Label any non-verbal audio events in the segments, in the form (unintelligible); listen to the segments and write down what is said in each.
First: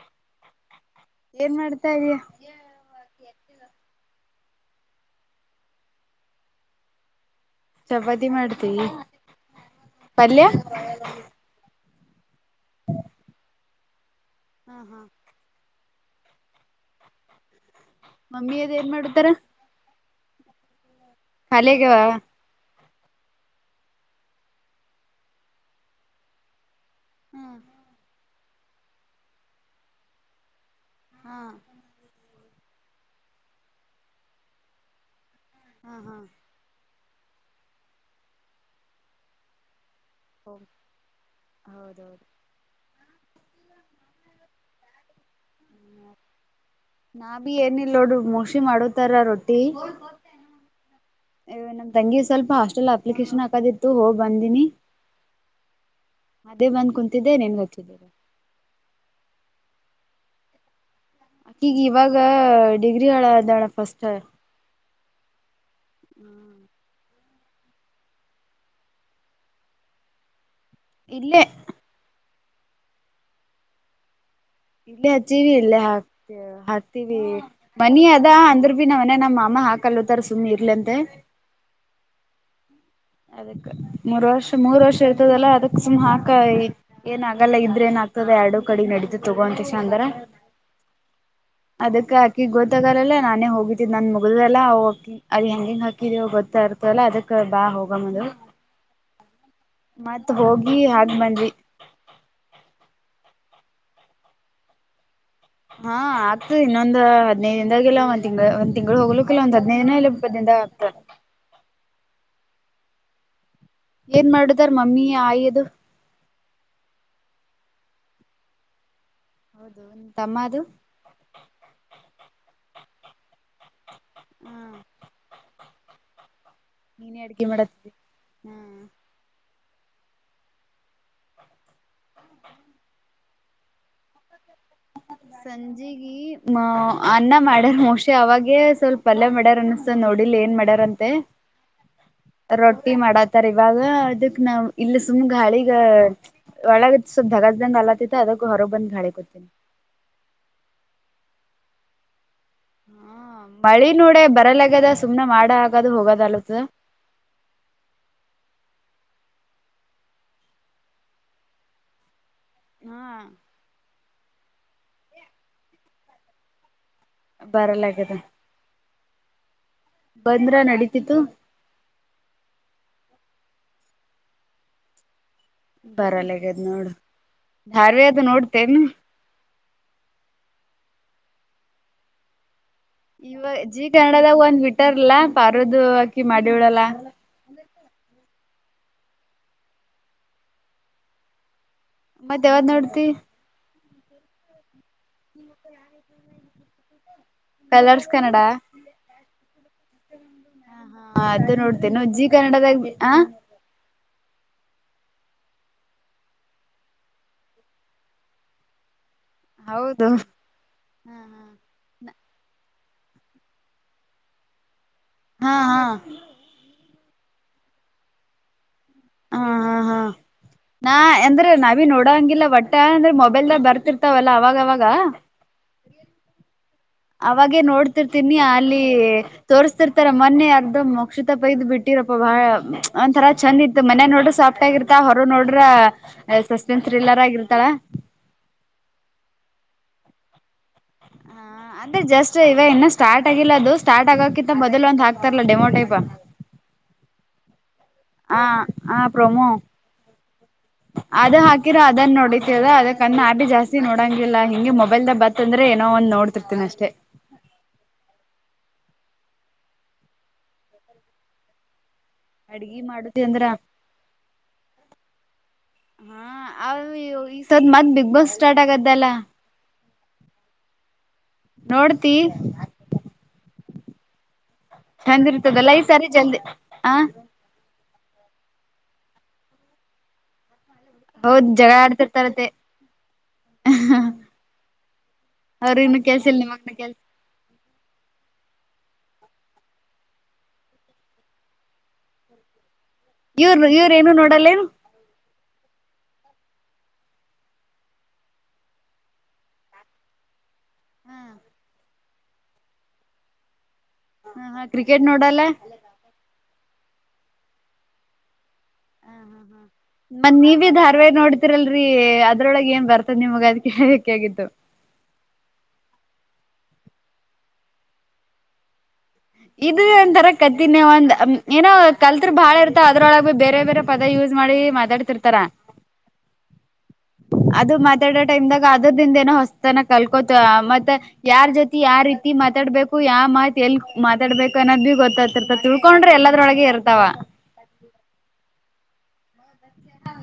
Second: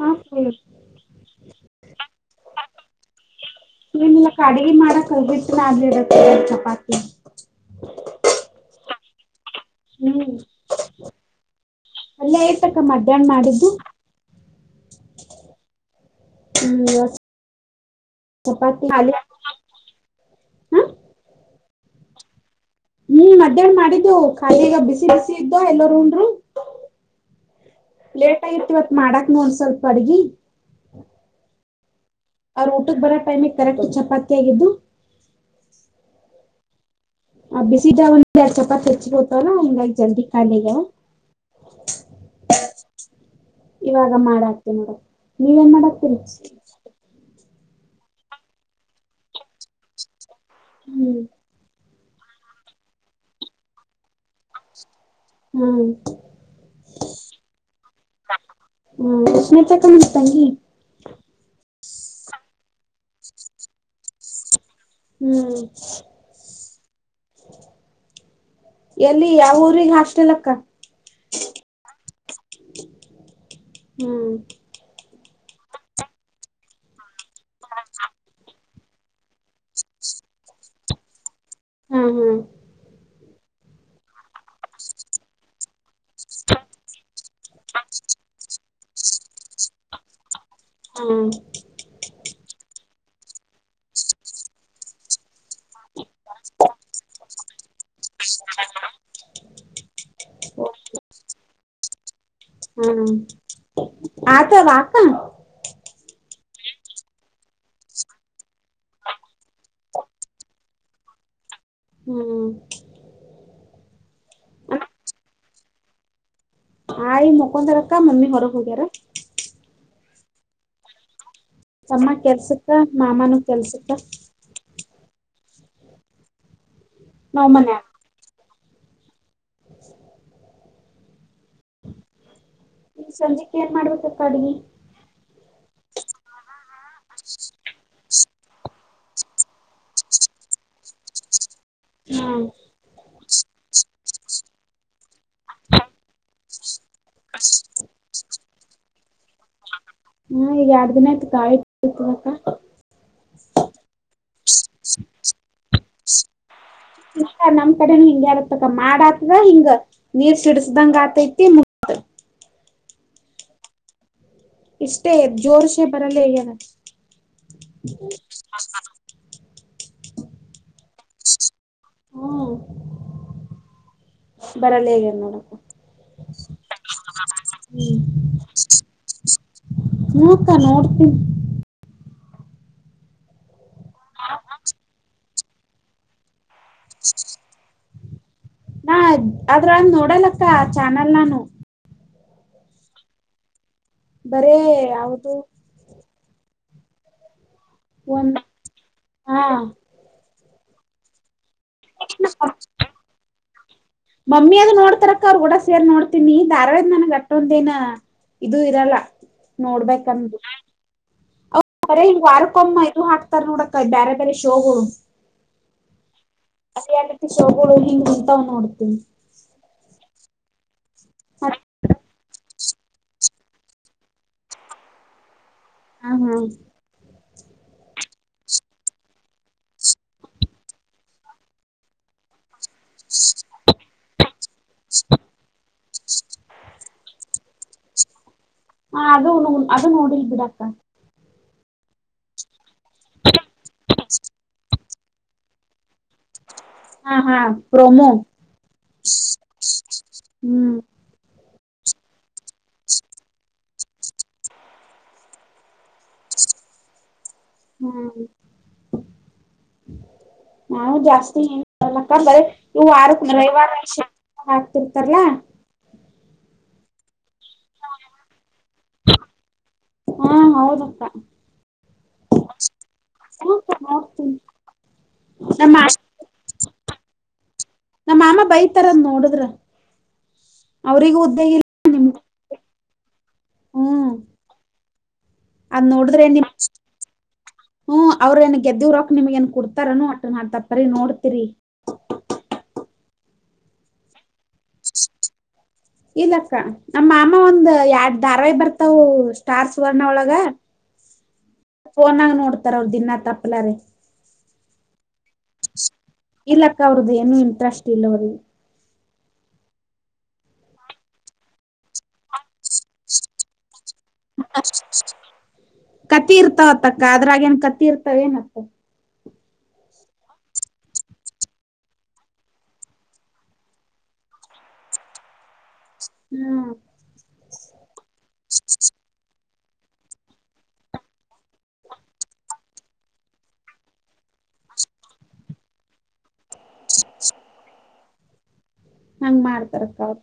ಹಾಂ ಏನ್ ಮಾಡ್ತಾ ಇದಯ. ಏನಿಲ್ಲ ಅಕ್ಕ ಅಡಿಗಿ ಮಾಡಕ ಹಿಟ್ಟ ನದ್ಲಿತಾ ಇರ ಚಪಾತಿ. ಚಪತಿ ಮಾಡ್ತೀ ಹ್ಮ್ ಪಲ್ಯ. ಪಲ್ಯ ಐತಿ ಅಕ್ಕ ಮಧ್ಯಾಹ್ನ ಮಾಡಿದ್ದು. ಹ್ಮ ಹಾ. ಹ್ಮ್ ಬಸ್. ಮಮ್ಮಿ ಅದು ಏನ್ ಮಾಡತಾರ. ಹ್ಮ. ಖಾಲಿ ಆಗೇವಾ. ಹ್ಮ ಮಧ್ಯಾನ ಮಾಡಿದ್ದು ಖಾಲಿ ಈಗ ಬಿಸಿ ಬಿಸಿ ಇದ್ದು ಎಲ್ಲರೂ ಉಂಡ್ರು. ಹ್ಮ. ಲೇಟ್ ಆಗಿತ ಇವತ್ ಮಾಡಾಕನೂ ಒಂದ ಸ್ವಲ್ಪ ಅಡ್ಗಿ. ಹಾ ಅವ್ರ ಊಟಕ್ಕ ಬರೋ ಟೈಮಿಗೆ ಕರೆಕ್ಟ್ ಚಪಾತಿಯಗಿದ್ದು. ಹಾ ಹಾ ಅ ಬಿಸಿ ದ ಒಂದ ಚಪಾತ ಹೆಚ್ಚಿಗ ಹತಲ್ಲ ಹಂಗಾಗಿ ಜಲ್ದಿ ಕಾಲಿ ಹೋಗ ಆಗ್ಯಾವ. ಹೌದೌದು ಇವಾಗ ಮಾಡಾತಿ ನೋಡ ನೀವೇನ್ ಮಾಡತಿರಿ. ನಾ ಬಿ ಏನ ಇಲ್ಲ ನೋಡ್ರಿ ಮೋಸಿ ಮಾಡತಾರ ರೊಟ್ಟಿ. ಹ್ಮ. ನಮ್ ತಂಗಿ ಸ್ವಲ್ಪ ಹಾಸ್ಟೆಲ್ ಅಪ್ಲಿಕೇಶನ್ ಹಾಕೋದಿತ್ತು ಹೋಗಿ ಬಂದಿನಿ. ಹ್ಮ್ ಅದೇ ಬಂದ ಕುಂತಿದ್ದೆ ನಿನಗ ಹಚ್ಚಿದೆ. ಮ ತಂಗಿ ಅಕೀಗ ಇವಾಗ ಡಿಗ್ರಿ ಆಳ ಅದಾಳ ಫಸ್ಟ್. ಹ್ಮ. ಹಾ ಎಲ್ಲಿ ಯಾವಊರಿಗ ಹಾಸ್ಟಲಕ್ಕ. ಇಲ್ಲೇ ಹ್ಮ. ಇಲ್ಲಿ ಹಚ್ಚಿವ ಇಲ್ಲೇ ಹಾಕ್ ಹಾಕ್ತೀವಿ ಮನಿ ಅದ ಅಂದ್ರ ಭ ನಾವನೆ ನಮ್ಮ ಮಾಮ ಹಾಕಲ್ತಾರ ಸುಮ್ಮ ಇರ್ಲಿಂತೆ. ಹಾ ಹಾ ಅದಕ ಮೂರ ವರ್ಷ ಮೂರ್ ವರ್ಷ ಇರ್ತದಲ್ಲ ಅದಕ್ ಸುಮ್ ಹಾಕ ಏನ ಆಗಲ್ಲ ಇದ್ರ ಏನ್ ಆಗ್ತದ ಎರಡು ಕಡೆ ನಡೀತು ತಗೋ ಅಂಷ ಅಂದ್ರ. ಹ್ಮ. ಗ ಗೊತ್ತಾಗಲ್ಲಲ ನಾನೇ ಹೋಗಿದ್ದಿ ನನ್ ಮುಗಿದಲ್ಲ ಅವಕಿ ಅದ ಹೆಂಗ ಹೆಂಗ ಹಾಕಿದ್ಯವ ಗೊತ್ತ ಇರ್ತಲ್ಲ ಅದಕ್ಕ ಬಾ ಹೋಗಮ್ಮ ಅಂದ್ಲು. ಮತ್ತ ಹೋಗಿ ಹಾಕಿ ಬಂದವಿ. ಹ್ಮ ಆತ ವಾಕ ಹಾ ಆಗ್ತದ ಇನ್ನೊಂದ ಹದಿನೈದ ದಿಂದಾಗೆಲ್ಲ ಒಂದ ತಿಂಗ್ಳ ಒಂದ್ಂಗ್ಗಳು ಹೋಗ್ಲುಕ್ಕಕ್ಕೆಲ್ಲ ಒಂದ ಹದ್ದನೈದ ದಿನ ಇಲ್ಲ ಇಪ್ಪತ್ತಿಂದಾಗ ಆಗ್ತದೆ. (inaudible) ಹ್ಮ. ಏನ್ ಮಾಡದಾರ ಮಮ್ಮಿ ಆಯದು. ಆಯಿ ಮಕ್ಕೊಂದಾರ ಅಕ್ಕ ಮಮ್ಮಿ ಹೊರಗ ಹೋಗ್ಯರ. ಹೌದು ತಮ್ಮ ಅದು ತಮ್ಮ ಕೆಲ್ಸಕ್ಕ ಮಾಮನೂ ಕೆಲ್ಸಕ್ಕ ಹಾ ನೀನೇ ಅಡಗೆೆ ನಾವ್ ಮನ್ಯಾಗ ಮಾಡತ್ತರಿ ಹಾ. ಸಂಜ್ಯೆಕ್ಕೆ ಏನ್ ಮಾಡ್ಬೇಕಪ್ಪ ಅಡಿ. ಸಂಜೆಗ ಅನ್ನ ಮಾಡ್ಯಾರ ಮೋಸ್. ಅವಾಗೇ ಸ್ವಲ್ಪ ಪಲ್ಲಯ ಮಾಡ್ಯಾರ್ ಅನ್ನಸ್ತ ನೋಡಿಲ್ ಏನ್ ಮಾಡ್ಯಾರಂತೆ ಹ್ಮ್ ರೊಟ್ಟಿ ಮಾಡತರ್ ಇವಾಗ ಅದಕ್ ನಾವ್ ಇಲ್ಲಿ ಸುಮ್ಗೆ ಹಳಿಗ ಒಳಗ ಸ್ವಲ್ಪ್ ಧಗಜ್ದಂಗ ಅಲತ್ತತೆ ಅದ ಹೊರ ಬಂದ ಗಾಳಿ ಕೊತ ಹಾ ಈಗ ಎರ್ಡ್ ದಿನ ಆಯ್ತು ಕಾಯಿತವಕ್ಕ ಹಾ ಮಳಿ ನೋಡ ಬರಲಗ್ಯದ ಸುಮ್ನೆ ಮಾಡ ಆಗದು ಹೋಗದಲತ್ದ ಕಡೆ ಹಿಂಗ್ಯಾತಕ ಮಾಡಾತದ ಹಿಂಗ ನೀರ್ ಸಿಡಸ್ದಂಗ ಆತೈತಿ ಮು ಹಾ ಇಷ್ಟೇ ಜೋರ್ಷೆ ಬರಲ್ಲಗನ ಬರಲಾಗ್ಯದ ಬಂದ್ರ ನಡೀತಿತ್ತುು ಹ್ಮ ಬರಲ್ಲ ಹೇಗಿ ಮೋಡಮ್ ಬರಲ್ಲಗದ್ ನೋಡು ಹ್ಮ್ ಧಾರ್ವ ಅದು ನೋಡ್ತೆೇನು ನೋಡ್ತೀ ಇವ ಜಿ ಕನ್ನಡದಾಗ ಒಂದ್ ಬಿಟ್ಟರ್ಲ್ಲ ಪಾರದು ಹಾಕಿ ಮಾಡಿ ದವಳಲ್ಲ ನಾ ಅದ್ರ ನೋಡಲಕ್ಕ ಆ ಚಾನೆಲ್ ನಾನು ಮತ್ತ ಯಾವ್ದ್ ನೋಡ್ತಿ ಬರೇ ಯವುದು ಪಲ್ಲರ್ಸ್ ಒಂದ್ ಕನಡಾ ಹಾ ನೋಡ್ತೇ ನಜ್ಜಿ ಕನ್ನಡದಾಗ ಹ ಮಮ್ಮಿ ಅದ ನೋಡ್ತಾರಕ್ಕ ಅವ್ರರು ಕೂಡ ಸೇರ್ ನೋಡ್ತೀನಿ ಧಾರಾಳಿಂದ ನನ್ ಅಟ್ಟೊಂದೇನ ಇದು ಇರಲ್ಲ ಹೌದು ನೋಡ್ಬೇಕಂದ ಹಾ ಇ ವಾರಕೊಮ್ಮ ಹಾಕ್ತಾರೆ ನೋಡಕ ಬೇರೆ ಬೇರೆ ಶೋಗಳು ಹಾ ಹಾ ರಿಯಾಲಿಟಿ ಶೋಗಳು ಹಿಂಗ್ ಅಂತ್ ನೋಡ್ತೀಿ ಹ ನಾ ಹಾ ಎಂದ್ರೆ ನಾವಿ ನೋಡಂಗಿಲ್ಲ ಒಟ್ಟ ಮಏಂದ್ರೆ ಮೊಬೈಲ್ದಾಗ ಬರ್ತಿರ್ತಾವಲ್ಲ ಅವಾಗವಾಗ ಹ್ಮ ಹ್ಮ ಅವಾಗೇ ನೋಡ್ತಿರ್ತೀನಿ ಅಲ್ಲಿ ತೋರ್ಸ್ತಿರ್ತಾರ ಮೊನ್ನೆ ಅರ್ಧ ಮಕ್ಷುತಪೈದು್ ಬಿಟ್ಟಿರಪ್ಪ ಪ್ರಭಾರ ಒಂಥರಾ ಚಂದ್ ಇತ್ತು ಮನೆ ನೋಡ್ರ ಸಾಫ್ಟ್ ಆಗಿರ್ತ ಹೊರ ನೋಡ್ರ ಸಸ್ಪೆನ್ಸ್ ಥ್ರಿಲ್ಲರ್ ಆಗಿರ್ತಾಳ ಹಾ ಅದು ಅದು ನೋಡಿಲ್ ಬಿಡಕ್ಕ ಹ ಅದೆ ಜಸ್ಟ್ ಇವ ಇನ್ನನ್ನು ಸ್ಟಾರ್ಟ್ ಆಗಿಲ್ಲ ಅದು ಸ್ಟಾರ್ಟ್ ಆಗಕ್ಕಿಂತ ಮೊದಲ್ ಒಂದ್ಾಕ ಹತರ್ಲ್ಲ ಡೆಮೋಟೈಪಾ ಹಾ ಹಾ ಹ ಹ ಪ್ರೊಮೋ ಹ್ಮ್ ಅದು ಹಾಕ ಹಕಿರ ಅದನ್ನ ನೋಡಿತತದ ಅದಕ್ಕ ಅನ್ನ ಆಪಿ ಜಾಸ್ತಿ ನೋಡಂಗಿಲ್ಲ ಹಿಂಗೆ ಮೊಬೈಲ್ ದ ಬತ್ತಂದ್ರೆ ನ ಒಂದ್ ನೋಡ್ತಿರ್ತೇನ ಅಷ್ಟೆ ನಾನು ಜಾಸ್ತಿ ಕ್ಕ ಬರ ಅಡ್ಗಿ ಇವು ಮಾಡತಿ ಅಂದ್ರ ವಾರೈವಾರ ಹಾಕ್ತಿರ್ತಾರಲ್ಲಾ ಹಾ ಈ ಸದ ಮತ್ ಬಿಗ್ ಬಾಸ್ ಸ್ಟಾರ್ಟ್ ಆಗ್ದಲ್ಲ ಹಾ ಹೌದಕ್ಕ ನೋಡ್ತಿ ಹತ ಚಂದ್ರ್ತದಲ್ಲ ಈ ಸಾರಿ ಜಲ್ದಿ ಹ ತರ ನೋಡುದ್ರ. ಹೌದ್ ಜಗಳ ಆಡ್ತಿರ್ತಾರತ್ತೆ. ಹ್ಮ್ ಅವ್ರ ಅದ್ ಇನ್ನು ಕೆಲ್ಸ ನೋಡಿದ್ರೆ ಇಲ್ ನಿಮ್ ನಿಮಗ್ನ ಕೆಲ್ಸ ಹ್ಮ ಅವ್ರನೆ ಗೆದ್ದವರಾಕ್ ನಿಮ್ಗೆನ್ ಕುಡ್ತಾರೆನು (unintelligible) ನೋಡ್ತಿರಿ ಇವ್ರು ಇವ್ರು ಏನು ನೋಡಲ್ಲೇನು. ಇಲ್ಲಕ್ಕ ನಮ್ಮ ಮಾಮ ಒಂದ್ ಎಡ್ ಧಾರಾವಯ್ ಬರ್ತವು ಸ್ಟಾರ್ ಸುವರ್ಣ ಒಳಗ. ಫೋನಗ್ ನೋಡ್ತಾರ ಅವ್ರ ದಿನಾ ತಪ್ಪಲ್ಲರಿ. ಹಾ ಕ್ರಿಕೆಟ್ ನೋಡಲ್ಲ. ಇಲ್ಲಕ್ಕ ಅವ್ರಗೆನು ಏನು ಇಂಟ್ರೆಸ್ಟ್ ಅವ್ರಿಗ್ (inaudible) ಮನ್ ನೀವೇ ಧಾರವಾಯ್ ನೋಡ್ತಿರಲ್ರಿ ಅದ್ರೊಳಗೆ ಏನ್ ಬರ್ತದ ನಿಮಗ ಅದ್ ಕೇಳ್ಬೇಕು. ಹೇಗಿತು ಕತ್ತಿ ಇರ್ತಾವತ್ತಕ್ಕ ಅದ್ರಾಗ್ ಏನ್ ಕತ್ತಿ ಇರ್ತವ ಏನ್. ಇದು ಒಂಥರ ಕತಿನೆ ಒಂದ ಏನೋ ಕಲ್ತ್ರ್ ಬಾಳ ಇರ್ತಾವ ಅದ್ರೊಳಗೆ ಬೇರೆ ಬೇರೆ ಪದ ಯುಸ್ - ಮಾಡಿ ಮಾತಾಡ್ತಿರ್ತಾರ. ಹ್ಮ್ ಅದು ಮಾತಾಡೋ ಟೈಮ್ದಾಗ ಆದ್ರುದಿಂದ ಏನೋ ಹೊಸ್ - - ತನ ಕಲ್ಕೋತ ಮತ್ತ ಯಾರ್ ಜೊತಿ ಯಾವ ರೀತಿ ಮಾತಾಡ್ಬೇಕು ಯ ಮಾತ್ ಎಲ್ ಮಾತಾಡ್ಬೇಕು ಅನ್ನೋದ್ ಭಿ ಗೊತ್ತಾಗತಿರ್ತ ತಿಳ್ಕೊಂಡ್ರಿ ಎಲ್ಲದ್ರೊಳಗ ಇರ್ತಾವ. ಹಂಗ್ ಮಾಡ್ತಾರಕ್ಕ ಅವ್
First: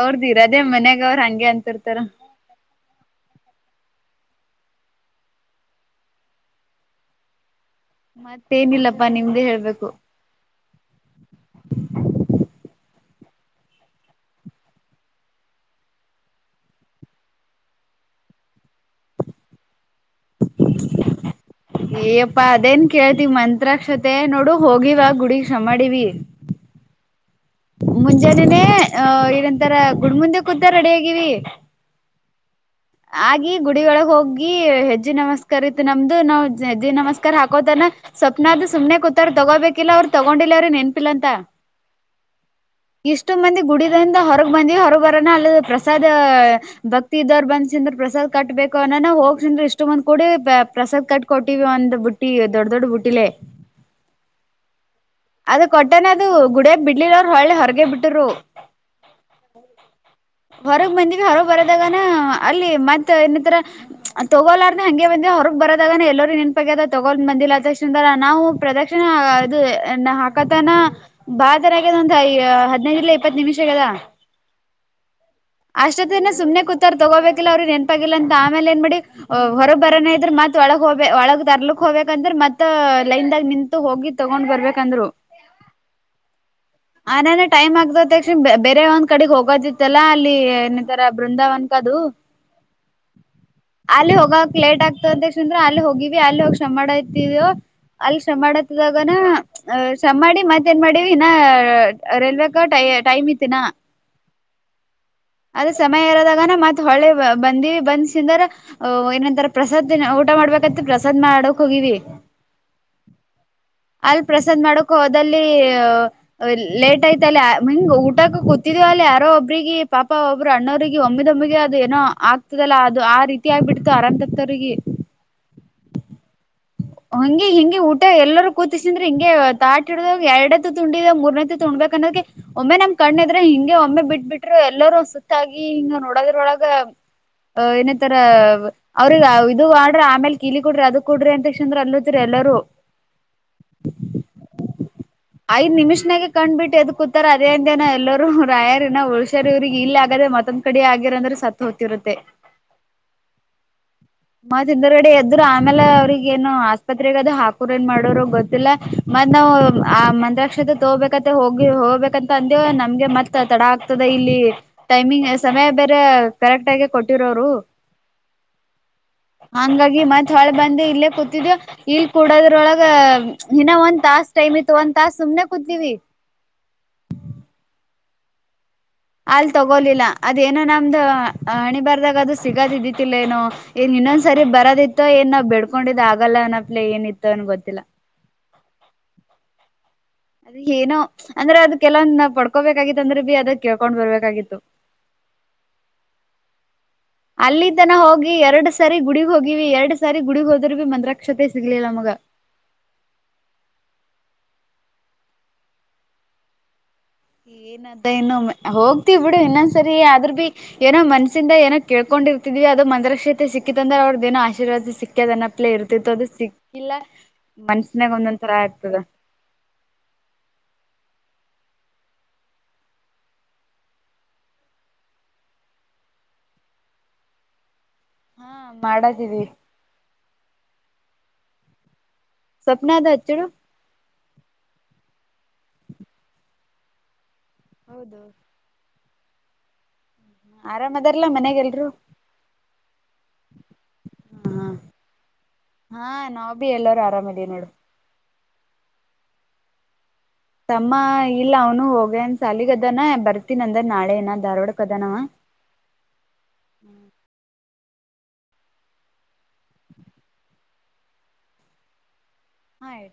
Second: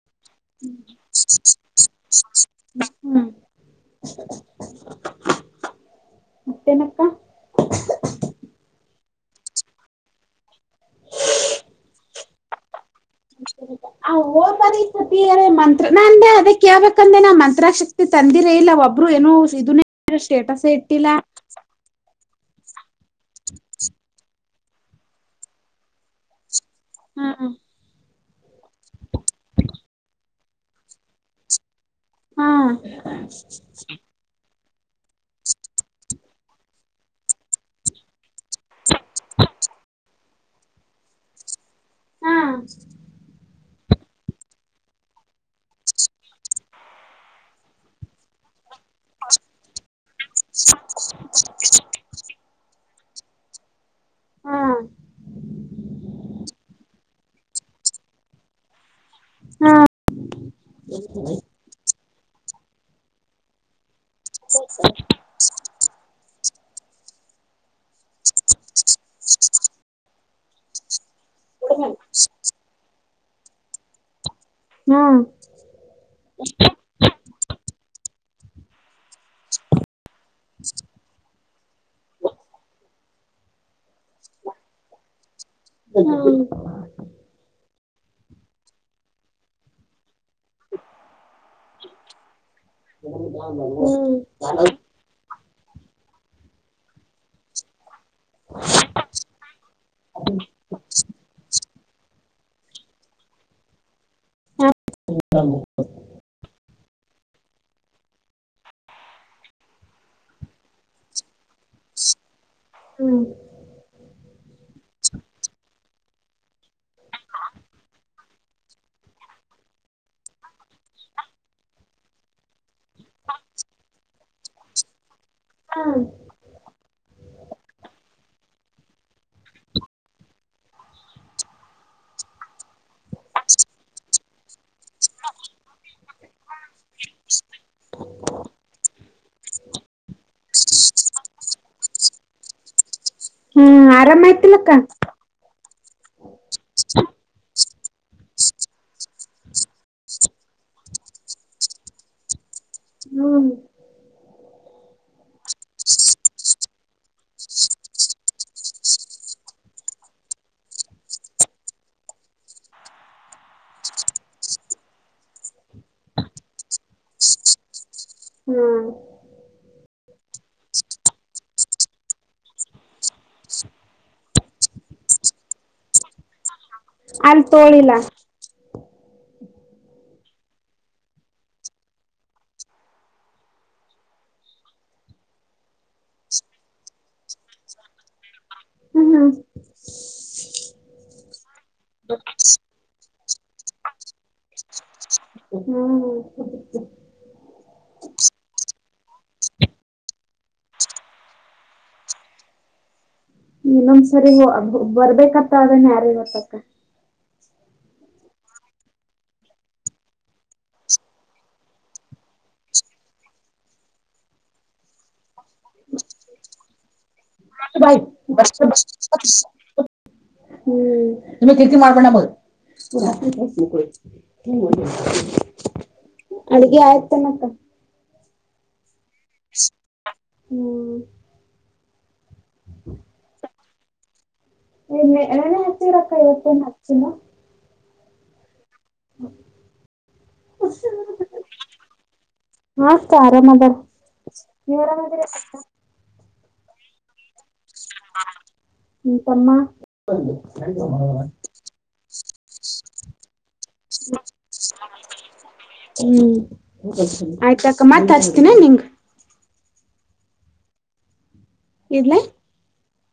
ಅವ್ರ್ದ ಇರೋದೇ ಮನ್ಯಾಗ ಅವ್ರ ಹಂಗೆ ಅಂತಿರ್ತಾರ. ಮತ್ತೆ ನಕ್ಕಾ ಮತ್ತೇನಿಲ್ಲಪ್ಪಾ ನಿಮ್ದೇ ಹೇಳ್ಬೇಕು. (inaudible) (unintelligible) ನಂದೆ ಅದೇ ಕೇಳ್ಬೇಕಂದ್ರೆ ನಾ ಮಂತ್ರಕ್ಶತೆ ತಂ (unintelligible) ಇದಿರ ಇಲ್ಲ ಒಬ್ರು ಏನು ಇದನ್ನೇ ಸ್ಟೇಟಸ ಇಟ್ಟಿಲ್ಲ. ಅಪ್ಪಾ ಅದೇನ್ ಕೇಳ್ತಿ ಮಂತ್ರಾಕ್ಷತೆ ನೋಡು ಹೋಗಿವ ಗುಡಗ್ ಶ್ರಮಾಡಿವಿ. ಹ್ಮ ಹ್ಮ ಮುಂಜಾನೆನೆೇ ಅ ಎನಂತರ ಗುಡ್ ಮುುಂದೆ ಕೂತ ರೆಡಿ ಆಗಿವಿ. ಹಾ ಹಾಗಿ ಗುಡಿ ಒಳಗ್ ಹೋ ಗಿ ಹೆಜ್ಜಿ ನಮಸ್ಕಾರ ಇತ್ ನಮ್ದು ನಾವ್ ಹೆಜ್ಜಿ ನಮಸ್ಕಾರ ಹಾಕೋತನ. ಸ್ವಪ್ನ ಅತು ಸುಮ್ಮನೆ ಕೂತಾರ್ ತಗೋಬೇಕಿಲ್ಲ ಅವ್ರು ತಗೊಂಡಿಲ್ಲ ರಿ ನೆನಪಿಲ್ಲ ಅಂತ. ಹಾ ಇಷ್ಟು ಮಂದಿ. ಗುಡಿದಿಂದ ಹೊರಗ್ ಬಂದಿವ್ ಹೊರಗ್ ಬರೋನ ಅಲ್ ಪ್ರಸಾದ್ ಭಕ್ತಿ ಇದ್ದವ್ರು ಬಂದ್ಸಿಂದ್ ಪ್ರಸಾದ್ ಕಟ್ಬೇಕ್ ಕನನ ಹೋಗ್ಸಂದ್ ಇಷ್ಟ್ಂದ ಕೂಡೆ ಪ್ರಸಾದ್ ಕಟ್ ಕೊಟ್ಟಿವಿ ಒಂದ್ ಬುಟ್ಟಿ ದೊಡ್ ದೊಡ್ ಬುಟ್ಟಿ. ಹಾ ಅದು ಕೊಟ್ಟನ್ ಅದು ಗುಡಿಯಾಗ್ ಬಿಡ್ಲಿ ಒಳ್ಳೆ ಹೊರಗೆ ಬಿಟ್ಟರು (inaudible) ಹೊರಗ್ ಬಂದ್ವಿ ಹೊರ ಬರದಾಗ. ಅಲ್ಲಿ ಮತ್ ಇನ್ನ ದ್ರ ತಗೋಲಾರ್ದ ಹಂಗೆ ಬಂದ್ ಹೊರಗ್ ಬರೋದಾಗನ ಎಲ್ಲರೂ ಬಗ್ಗೆ ತಗೊಂಡ್ ಬಂದಿಲ್ಲ (unintelligible) ಅ ನಾವು ಪ್ರದಕ್ಷಿಣೆ ಅದು ಹಾಕತನ ಬಾದರೆ (unintelligible) ಈ ಹದ್ನೈದಿಲ್ಲ ಇಪ್ಪತ್ತು ನಿಮಿಷಗದ. ಹ್ಮ್ ಅಷ್ಟೊತ್ತಿಂದ ಸುಮ್ನೆ ಕೂತಾರ ತಗೋಬೇಕಿಲ್ಲ ಅವ್ರಿಗೆ ನೆನಪಾಗಿಲ್ಲ ಅಂ ಆಮೇಲೆ ಏನ್ ಮಾಡಿ ಹೊರಗ್ ಬರೋನ ಇದ್ರ ಮತ್ ಒಳಗ್ ಹೋಗ ಒಳಗ್ ತರ್ಲಕ್ ಹೋಗಬೇಕಂದ್ರೆ ಮತ್ತ ಲೈನ್ ದಾಗ್ ನಿಂತು ಹೋಗಿ ತಗೊಂಡ್ ಬರ್ಬೇಕಂದ್ರು. ಹ್ಮ ಆಂದ್ರ ಟೈಮ್ ಆಗತ ತಕ್ಷಣ ಬೇರೆ ಒಂದ್ ಕಡೆಗ್ ಹೋಗೋದಿತ್ತಲ್ಲಾ ಅಲ್ಲಿ ಏನಂತರ ಬೃಂದಾವನ್ಕ - ದು ಅಲ್ಲಿ ಹ್ಮ್ ಹೋಗಕ್ ಲೇಟ್ ಆಗ್ತದೆ. ತಿಂದ್ರ ಅಲ್ಲಿ ಹೋಗಿವಿ ಅಲ್ಲಿ ಹೋಗಿ (unintelligible) ಮಾಡತಿದೊ. ಅಲ್ಲಿ ಶ್ರಮಡ್ ಮಾಡತ್ತದಾಗನ ಶ್ರಮ ಮಾಡಿ ಮತ್ತೇನ್ ಮಾಡಿವ್ ಇನ್ನ ರೈಲ್ವೆಕ ಟ್ಟಿ ಟೈಮ್ ಇತ್ತನಾ ಆದ್ರ ಸಮಯ ಇರದಾಗ ನ ಮತ್ ಹೊಳೆ ಬಂದ ಬಂದ್ಸಿಂದಾರ್ ಏನಂತಾರ ಪ್ರಸಾದ್ ಊಟ ಮಾಡ್ಬೇಕ ಪ್ರಸಾದ್ ಮಾಡ ಹೋಗವಿ (inaudible) ಹ್ಮ್ ಅಲ್ಲಿ ಪ್ರಸಾದ್ ಮಾಡಕು ಅದಲ್ಲಿ ಲೇಟ್ ಆಯ್ತ ಅಲ್ಲಿ ಹಿಂಗ್ ಊಟ ಕೂತಿದವ ಅಲ್ಲ ಯಾರೋ ಒಬ್ರಿಗೆ ಪಾಪ ಒಬ್ಬರು ಅಣ್ಣೋರಿಗೆ ಒಮ್ಮಿದೊಬ್ ನಮಗೆ ಅದು ಏನೋ ಆಗ್ತದಲ್ಲಾ ಅದು ಆ ರೀತಿ ಆಗ್ಬಿಡ್ತು ಅರಂಂತತ್ರಿಗೆ ಹಂಗಗೆ ಹಿಂಗೆ ಊಟ ಎಲ್ಲ ಕೂತಿಸಿದ್ರೆ ಹಿಂ ತಾಟ ಹಡ ಎರಡತ್ತು ತುಂಡಿದ ಮೂರ್ನತ್ತು ತುಬೇಕ ಅನ್ನೋದ ಒಮ್ಮೆ ನಮ್ ಕಣ್ಣದ್ರೆ ಹಿಂಗೆ ಒಮ್ಮೆ ಬಿಟ್ ಬಿಟ್ರು ಎಲ್ಲರೂ ಸುತ್ತಾಗಿ ಹಿಂಗ ನೋಡೋದ್ರೊಳಗ ಅ ಏನತರ ಅವ್ರಿಗೆ ಇದು ಮಾಡ್ರ ಆಮೇಲೆ ಕಿಲಿ ಕೊಡ್ರಿ ಅದ ಕೊರರಿ ಅಂತ ತಕ್ಷಂದ್ರ ಅಲ್ಲತ್ರಿ ಎಲ್ಲರೂ ಹ್ಮ್ ಆರಾಮ ಆಯ್ತಿಲ್ಲಕ್ಕ ಕ ಕ್ಬಟ್ಟುದ್ಕೂತಾರೆ ಅದೇ ಇನ ಎಲ್ಲರೂ ರಾಯಾರನ ಉಳ್ಸ್ಯ ಇವ್ರಿಗೆ ಇಲ್ಲಿ ಆಗದೆ ಮತ್ತೊಂದ ಕಡೆ ಆಗಿರ ಅಂದ್ರೆ ಸತ್ ಹೋತಿರುತ್ತೆ ಹ ಹ್ಮ್ ಮತದ್ರಗಡೆ ಎದರು ಆಮೇಲೆ ಅವ್ರಿಗ ಏನು ಆಸ್ಪತ್ರೆಗ ಅದು ಹಾಕೋರ್ ಏನ್ ಮಾಡೋರು ಗೊತ್ತಿಲ್ಲ ಮತ್ ನಾವು ಆ ಮಂತ್ರಾಕ್ಷತೆ ತಗೋಬೇಕತ್ತ ಹೋಗಿ ಹೋಗ್ಬೇಕಂತ ಅಂದ ನಮ್ಗೆ ಮತ್ ತಡ ಆಗ್ತದೆ ಇಲ್ಲಿ ಟೈಮಿಂಗ್ ಸಮಯ ಬೇರೆ ಕರೆಕ್ಟ್ ಆಗೆ ಕೊಟ್ಟಿರೋರು ಹ್ಮ್ ಹ ಹಂಗಾಗಿ ಮತ್ ಹೊಳೆ ಬಂದು ಇಲ್ಲೇ ಕೂತಿದ್ದವು ಇಲ್ಲಿ ಕೂಡೋದ್ರೊಳಗ ಇನ್ನ ಒಂದ್ ತಾಸ್ಟ್ ಟೈಮ್ ತ ಒಂದು ತಾಸ ಸುಮನೆ ಕುೂದಲಿವಿ ಅಲ್ಲಿ ತೋಳಿಲ್ಲ ಅಲ್ ತಗೋಲಿಲ್ಲ ಅದೇನೋ ನಮ್ದು ಹಣಿ ಬರ್ದಾಗ ಅದು ಸಿಗದ್ ಇದಿತಿಲ್ಲ ಏನೋ ಏನ್ ಇನ್ನೊಂದ್ ಸರಿ ಬರೋದಿತ್ತೋ ಏನ್ ನಾವ್ ಬೆಡ್ಕೊಂಡಿದ್ ಆಗಲ್ಲ ಅನಪ್ಲೆ ಏನಿತ್ತೋ ಅನ್ ಗೊತ್ತಿಲ್ಲ ಹ್ಮ್ ಹ್ಮ್ ಅದ ಏನು ಅಂದ್ರೆ ಅದ ಕೆಲವಂದ ಪಡ್ಕೋಬೇಕಾಗಿತ್ತು ಅಂದ್ರೆ ಬಿ ಅದ ಕೇಳ್ಕೊಂಡ್ ಬರ್ಬೇಕಾಗಿತ್ತು (inaudible) ಹ್ಮ ಅಲ್ಲಿ ತನ ಹೋಗಿ ಎರಡ್ ಸಾರಿ ಗುಡಗ್ ಹೋಗಿವಿ ಎರಡ್ ಸಾರಿ ಗುಡಿಗ್ ಹೋದ್ರ ಭ ಮಂಕ್ಷತೆ ಸಿಗ್ಲಿಲ್ಲ ಮಗ (inaudible) ಇನ್ನೊಂದ್ಸರಿ ಬರ್ಬೇಕಂತ ಅದನ್ನ ಯಾರ ಹೊತ್ತಕ್ಕ ಏನಂತ ಇನ್ನು ಹೋಗ್ತೀವಿ ಬಿಡು ಇನ್ನೊಂದ್ಸರಿ ಆದ್ರ ಭಿ ಏನೋ ಮನ್ಸಿಂದ ಏನೋ ಕೇಳ್ಕೊಂಡು ಕೊಂಡ ಇರ್ದ್ವಿ ಅದು ಮಂತ್ರರಕ್ಷೇತೆ ಸಿಕ್ಕಿತ ಅಂದ್ರೆ ಅವ್ರದ್ದನೋ ಆಶೀರ್ವಾದ ಸಿಕ್ಕದ ಅನಪ್ಲೇ ಇರ್ತಿತ್ತು ಅದು ಸಿಕ್ಕಿಲ್ಲ ಭ ಮನ್ಸನ್ಯಾಗ ಬ ಒಂದೊಂದ್ ತರ ಆಗ್ತದ ಹ್ಮ್ (unintelligible) ಕೇತಿ ಮಾಡಾರ್ಪ ಮ ಅಡಗೆ ಆಯ್ತನಕ ಹಾ ಮಾಡದೀವಿ ಹ್ಮ್ ಸ್ವಪ್ನ ಅದು ಹಚ್ಚಿಡು ನಾನೇ ಹತ್ತಿರಕ್ಕ ಇವತ್ತ ಸಿನ್ನ ಹೌದು ಹ್ಮ ಆರಾಮ ಅದಾರಲ್ಲ ಮನೆಗೆಲ್ರು ನತ ಆರಾಮದಾರ ನೀರಾಮ ಹಾ ನಾವ್ ಬಿ ಎಲ್ಲರೂ ಆರಾಮ ಇದ ನೋಡು ನಿಮ ತಮ್ಮ ಹ್ಮ್ ತಮ್ಮ ಇಲ್ಲ ಅವನು ಹೋಗನ್ ಸ ಅಾಲಗದಾನ ಬರ್ತೀನ ಅಂದ ನಾಳೆನ ಧಾರ್ವಾಡ ಕದ ಣವಾ ಹ್ಮ್ ಆಯ್ತ ಅಕ್ಕ ಮತ್ ಅಸ್ತೀನ ನಿಂಗ ಇಲ್ಲ ಹಾ ಹೇಳ